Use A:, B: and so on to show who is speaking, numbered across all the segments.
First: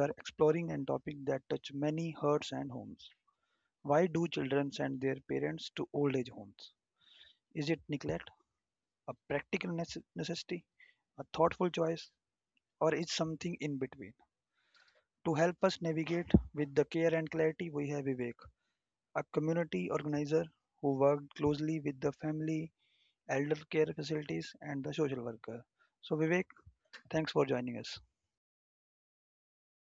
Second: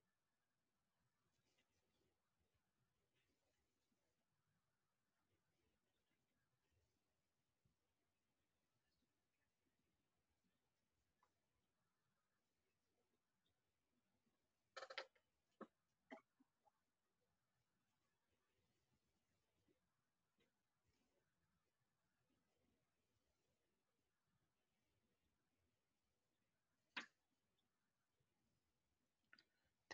A: are exploring an topic that touch many hearts and homes. Why do children send their parents to old age homes? Is it neglect, a practical necessity, a thoughtful choice, or is something in between? To help us navigate with the care and clarity, we have Vivek, a community organizer who worked closely with the family, elder care facilities, and the social worker. So, Vivek, thanks for joining us.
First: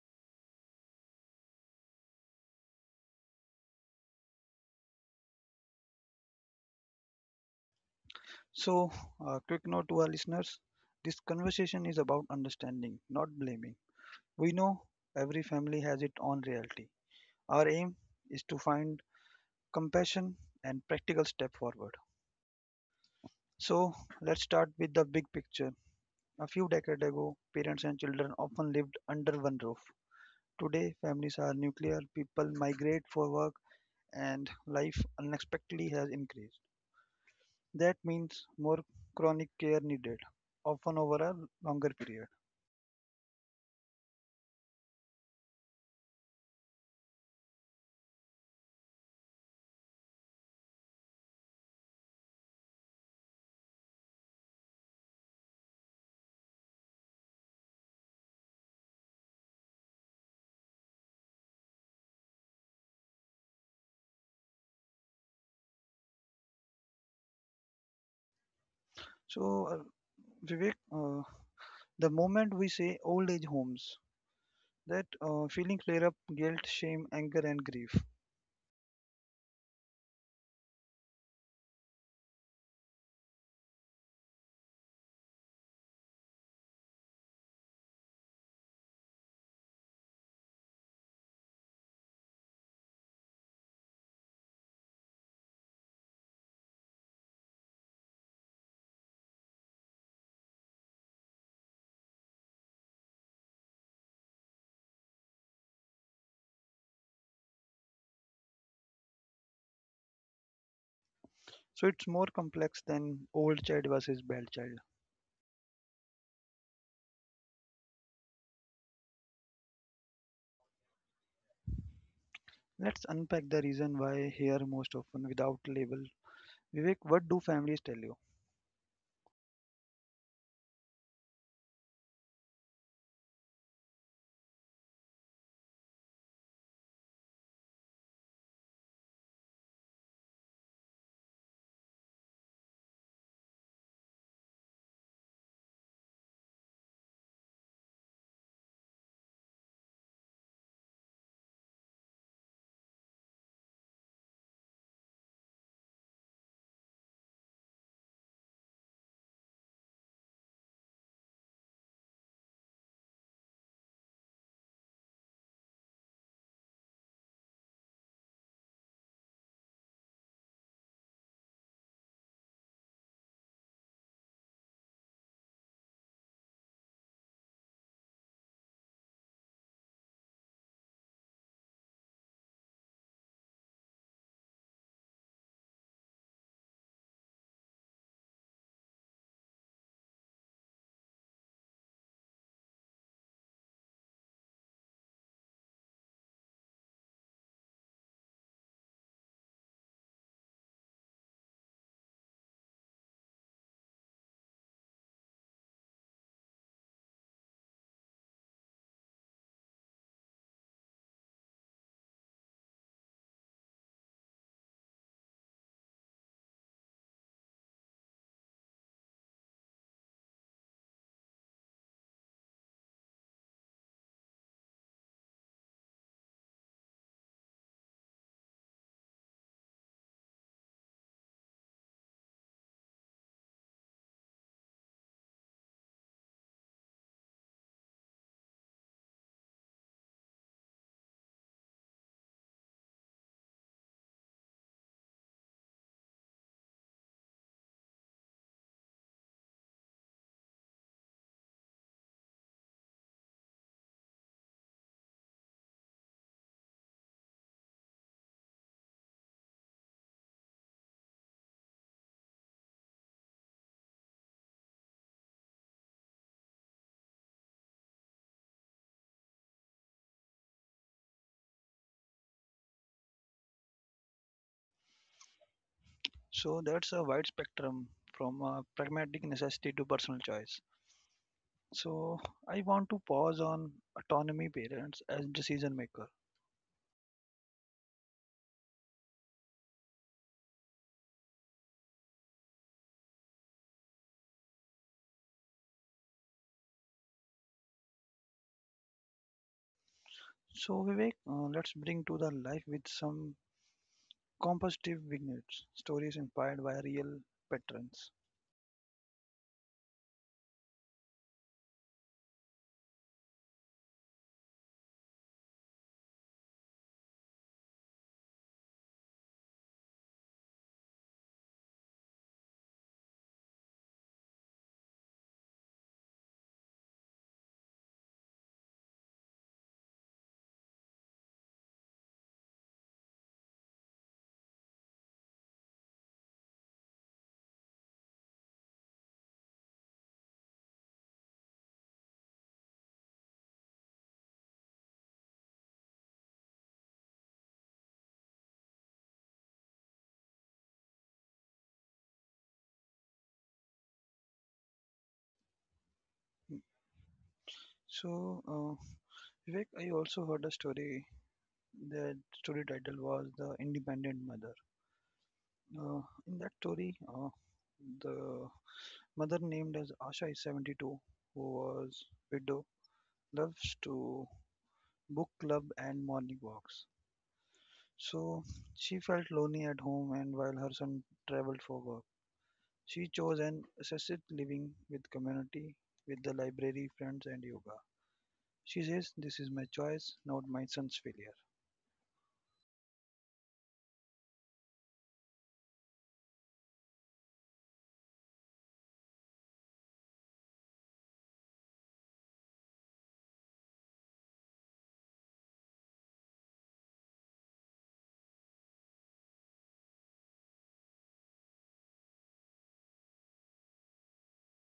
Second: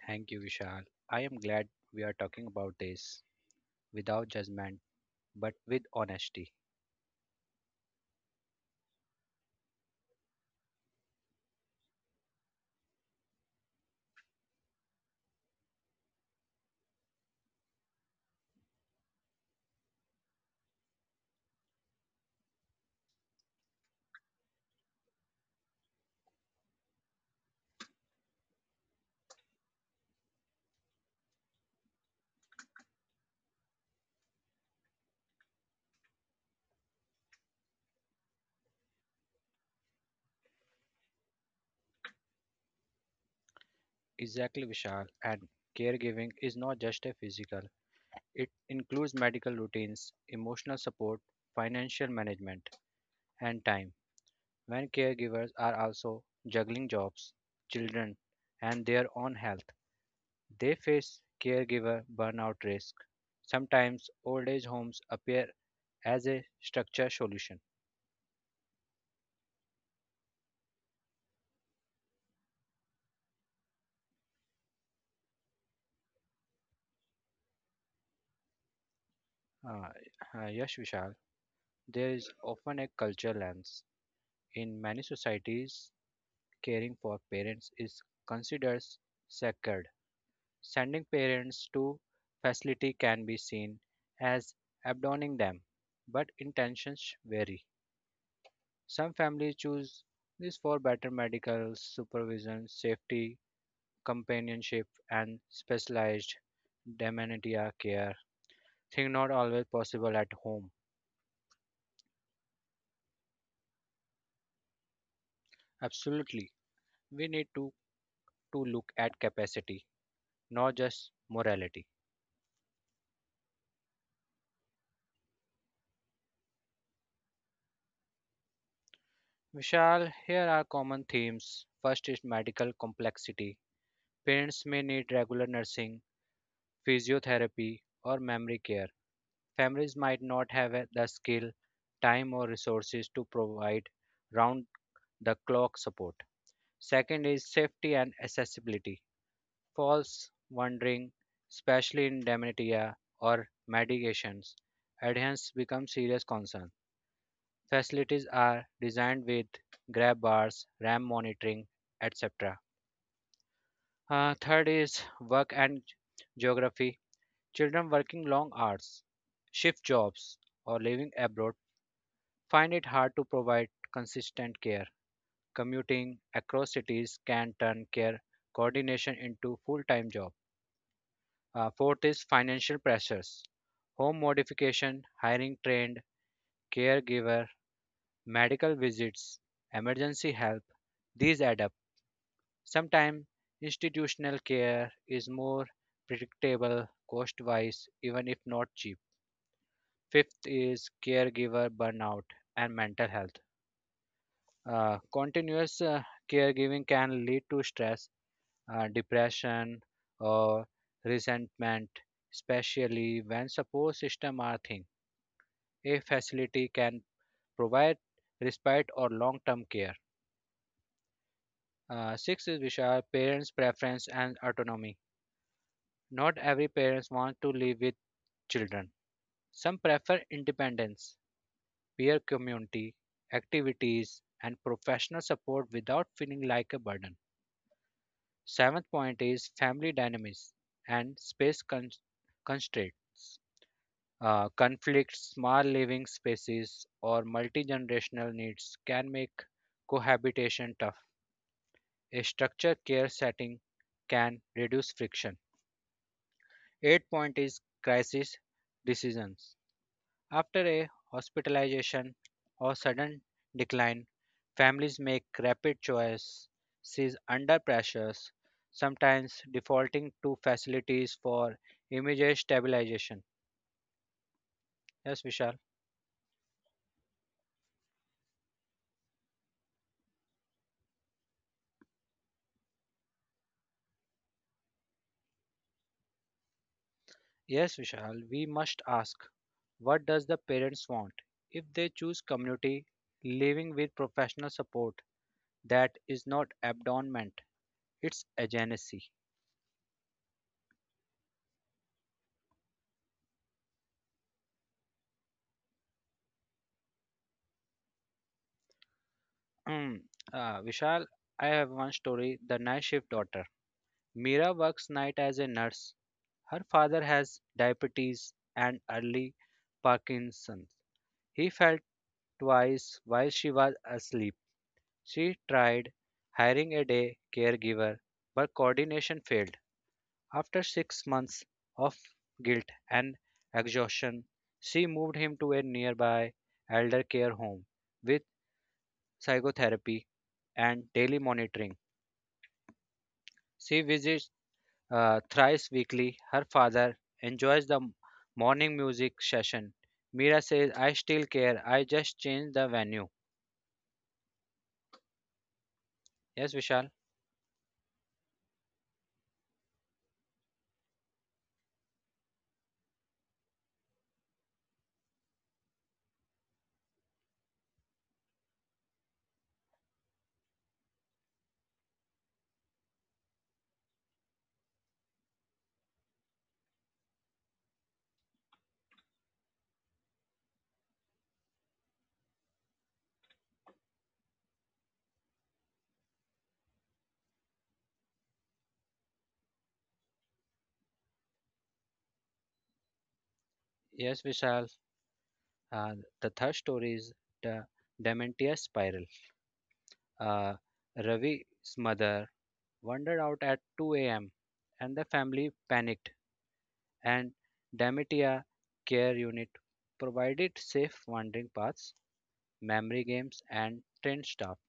B: Thank you, Vishal. I am glad we are talking about this without judgment but with honesty.
A: So, a quick note to our listeners, this conversation is about understanding, not blaming. We know every family has its own reality. Our aim is to find compassion and practical step forward. So, let's start with the big picture. A few decades ago, parents and children often lived under one roof. Today, families are nuclear, people migrate for work, and life unexpectedly has increased. That means more chronic care needed, often over a longer period.
B: Exactly, Vishal. And caregiving is not just a physical, it includes medical routines, emotional support, financial management, and time. When caregivers are also juggling jobs, children, and their own health, they face caregiver burnout risk. Sometimes old age homes appear as a structure solution.
A: So, Vivek, the moment we say old age homes, that feeling clear up guilt, shame, anger, and grief.
B: Uh, yes, Vishal. There is often a cultural lens. In many societies, caring for parents is considered sacred. Sending parents to facility can be seen as abandoning them, but intentions vary. Some families choose this for better medical supervision, safety, companionship, and specialized dementia care, thing not always possible at home.
A: So, it's more complex than old child versus bad child.
B: Absolutely, we need to look at capacity not just morality.
A: Let's unpack the reason why here most often without label. Vivek, what do families tell you?
B: Vishal, here are common themes. First is medical complexity. Parents may need regular nursing, physiotherapy, or memory care. Families might not have the skill, time, or resources to provide round the clock support. Second is safety and accessibility. Falls, wandering, especially in dementia or medications, adherence becomes serious concern. Facilities are designed with grab bars, RAM monitoring, etc. Third is work and geography. Children working long hours, shift jobs, or living abroad find it hard to provide consistent care. Commuting across cities can turn care coordination into full-time job. Fourth is financial pressures. Home modification, hiring trained caregiver, medical visits, emergency help, these add up. Sometimes institutional care is more predictable cost wise, even if not cheap. Fifth is caregiver burnout and mental health. Continuous caregiving can lead to stress, depression, or resentment, especially when support system are thin. A facility can provide respite or long-term care. Six is Vishal, parents' preference and autonomy. Not every parents want to live with children. Some prefer independence, peer community, activities, and professional support without feeling like a burden. Seventh point is family dynamics and constraints. Conflicts, small living spaces, or multi generational needs can make cohabitation tough. A structured care setting can reduce friction. Eighth point is crisis decisions. After a hospitalization or sudden decline, families make rapid choice, sees under pressures, sometimes defaulting to facilities for immediate stabilization. Yes, Vishal.
A: So, that's a wide spectrum from pragmatic necessity to personal choice. So, I want to pause on autonomy parents as decision maker.
B: Yes, Vishal. We must ask, what does the parents want? If they choose community living with professional support, that is not abandonment; it's agency.
A: So, Vivek, let's bring to the life with some compositive vignettes, stories inspired by real patrons.
B: Vishal, I have one story: the night shift daughter. Mira works night as a nurse. Her father has diabetes and early Parkinson's. He fell twice while she was asleep. She tried hiring a day caregiver, but coordination failed. After 6 months of guilt and exhaustion, she moved him to a nearby elder care home with psychotherapy and daily monitoring. She visits thrice weekly. Her father enjoys the morning music session. Mira says, I still care. I just changed the venue. Yes, Vishal.
A: So, Vivek, I also heard a story. The story title was The Independent Mother. In that story, the mother named as Asha is 72, who was widow, loves to book club and morning walks. So, she felt lonely at home, and while her son traveled for work, she chose an assisted living with community, with the library, friends, and yoga. She says, This is my choice, not my son's failure.
B: Yes, Vishal. Uh, the third story is the Dementia Spiral. Uh, Ravi's mother wandered out at 2 a.m. and the family panicked, and Dementia Care Unit provided safe wandering paths, memory games, and trained staff.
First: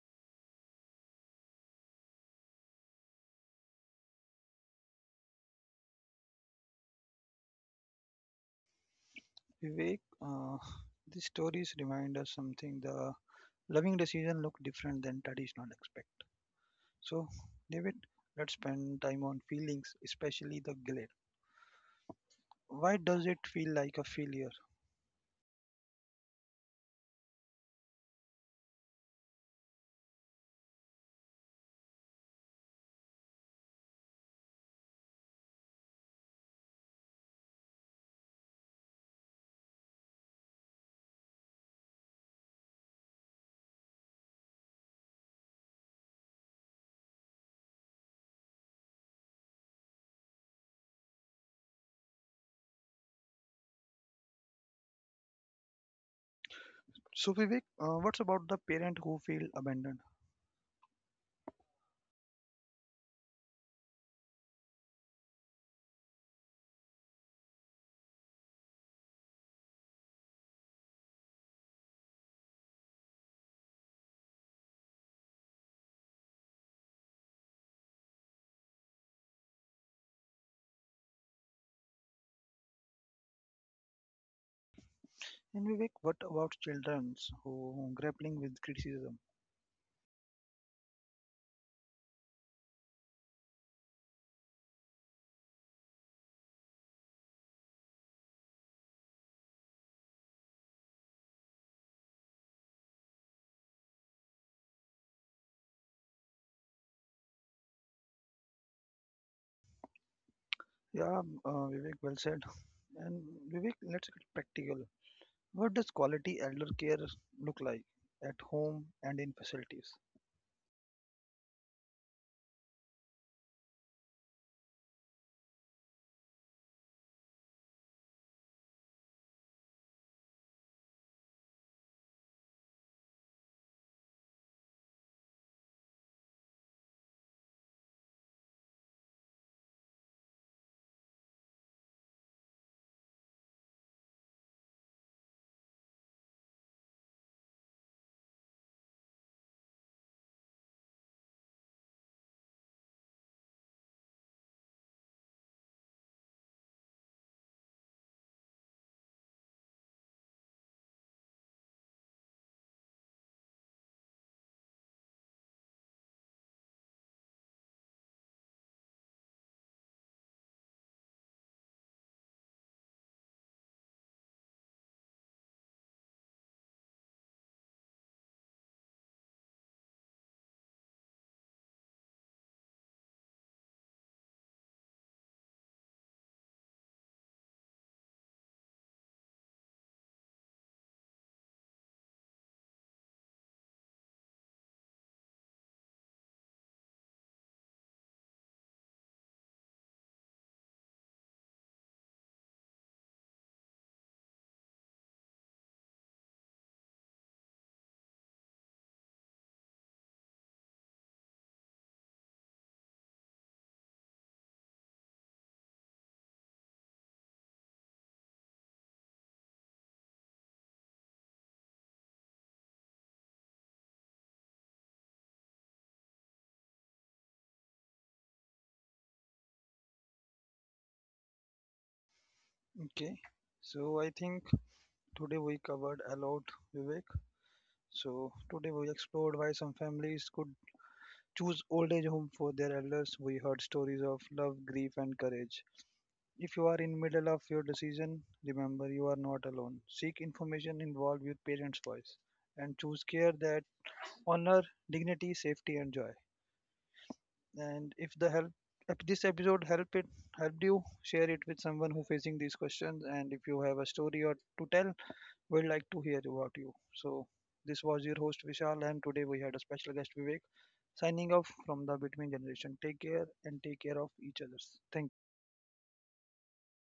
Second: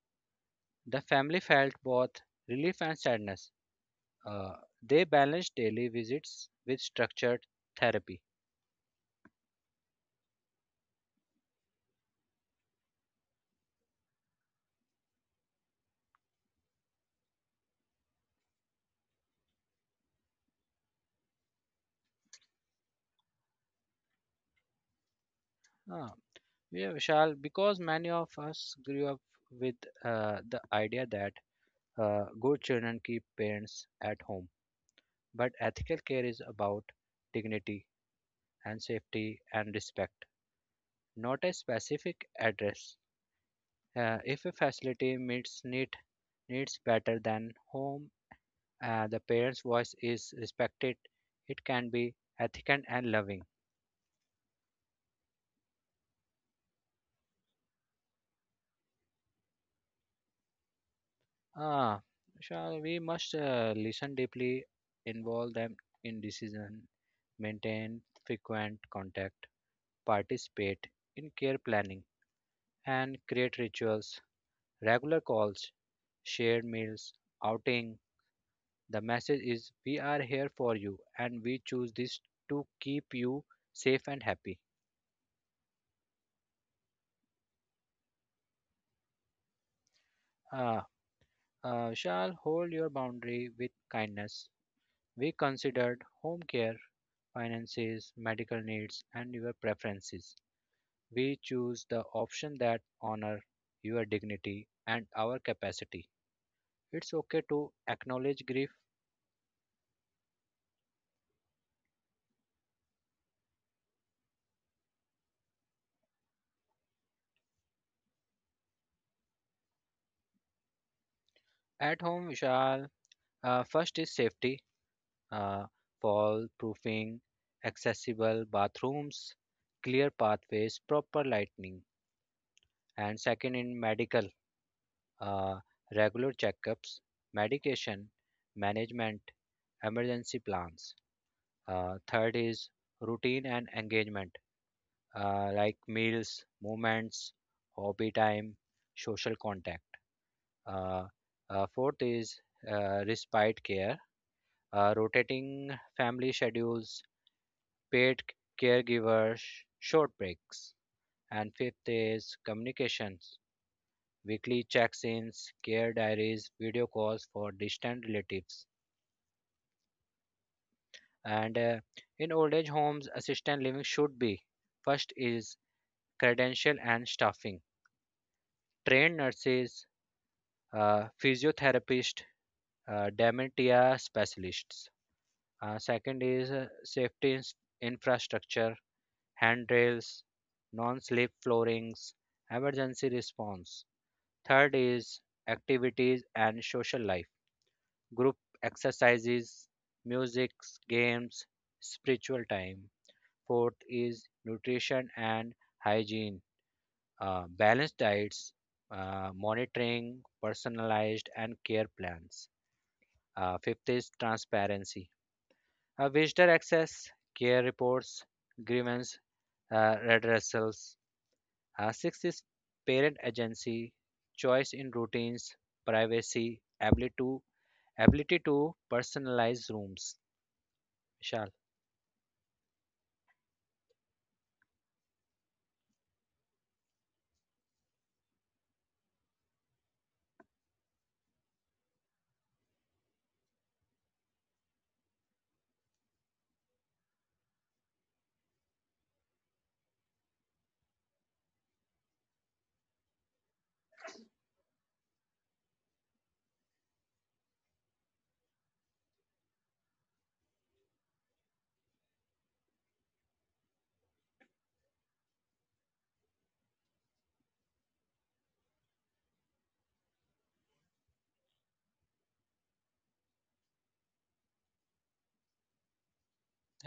B: The family felt both relief and sadness. Uh, they balance daily visits with structured therapy.
A: Vivek, uh, these stories remind us something the loving decision look different than traditional expect. So, David, let's spend time on feelings, especially the guilt. Why does it feel like a failure?
B: Uh, yeah, Vishal, because many of us grew up with the idea that good children keep parents at home. But ethical care is about dignity and safety and respect, not a specific address. If a facility meets needs better than home, the parent's voice is respected. It can be ethical and loving.
A: So, Vivek, what's about the parent who feel abandoned?
B: Ah, shall we must listen deeply, involve them in decision, maintain frequent contact, participate in care planning, and create rituals, regular calls, shared meals, outing. The message is we are here for you and we choose this to keep you safe and happy.
A: And Vivek, what about children who grappling with criticism?
B: Ah, Shall hold your boundary with kindness. We considered home care, finances, medical needs, and your preferences. We choose the option that honor your dignity and our capacity. It's okay to acknowledge grief.
A: Yeah, Vivek, well said. And Vivek, let's get practical. What does quality elder care look like at home and in facilities?
B: At home, Vishal, first is safety, uh, fall proofing, accessible bathrooms, clear pathways, proper lighting. And second, in medical, uh, regular checkups, medication, management, emergency plans. Third is routine and engagement like meals, movements, hobby time, social contact. Uh, Fourth is respite care, rotating family schedules, paid caregivers, short breaks. And fifth is communications, weekly checks ins, care diaries, video calls for distant relatives. And in old age homes, assisted living should be first is credential and staffing trained nurses, physiotherapist, dementia specialists. Second is safety infrastructure, handrails, non-slip floorings, emergency response. Third is activities and social life, group exercises, music, games, spiritual time. Fourth is nutrition and hygiene, balanced diets, monitoring, personalized and care plans. Fifth is transparency. Visitor access, care reports, grievance redressals. Sixth is parent agency, choice in routines, privacy, ability to personalize rooms. Vishal,
A: Okay, so I think today we covered a lot, Vivek. So today we explored why some families could choose old age home for their elders. We heard stories of love, grief, and courage. If you are in middle of your decision, remember you are not alone. Seek information involved with parents' voice and choose care that honor dignity, safety, and joy. And if the help, if this episode helped you, share it with someone who facing these questions, and if you have a story or to tell, we'd like to hear about you. So, this was your host Vishal, and today we had a special guest Vivek, signing off from the Between Generation. Take care, and take care of each others. Thank you.
B: thank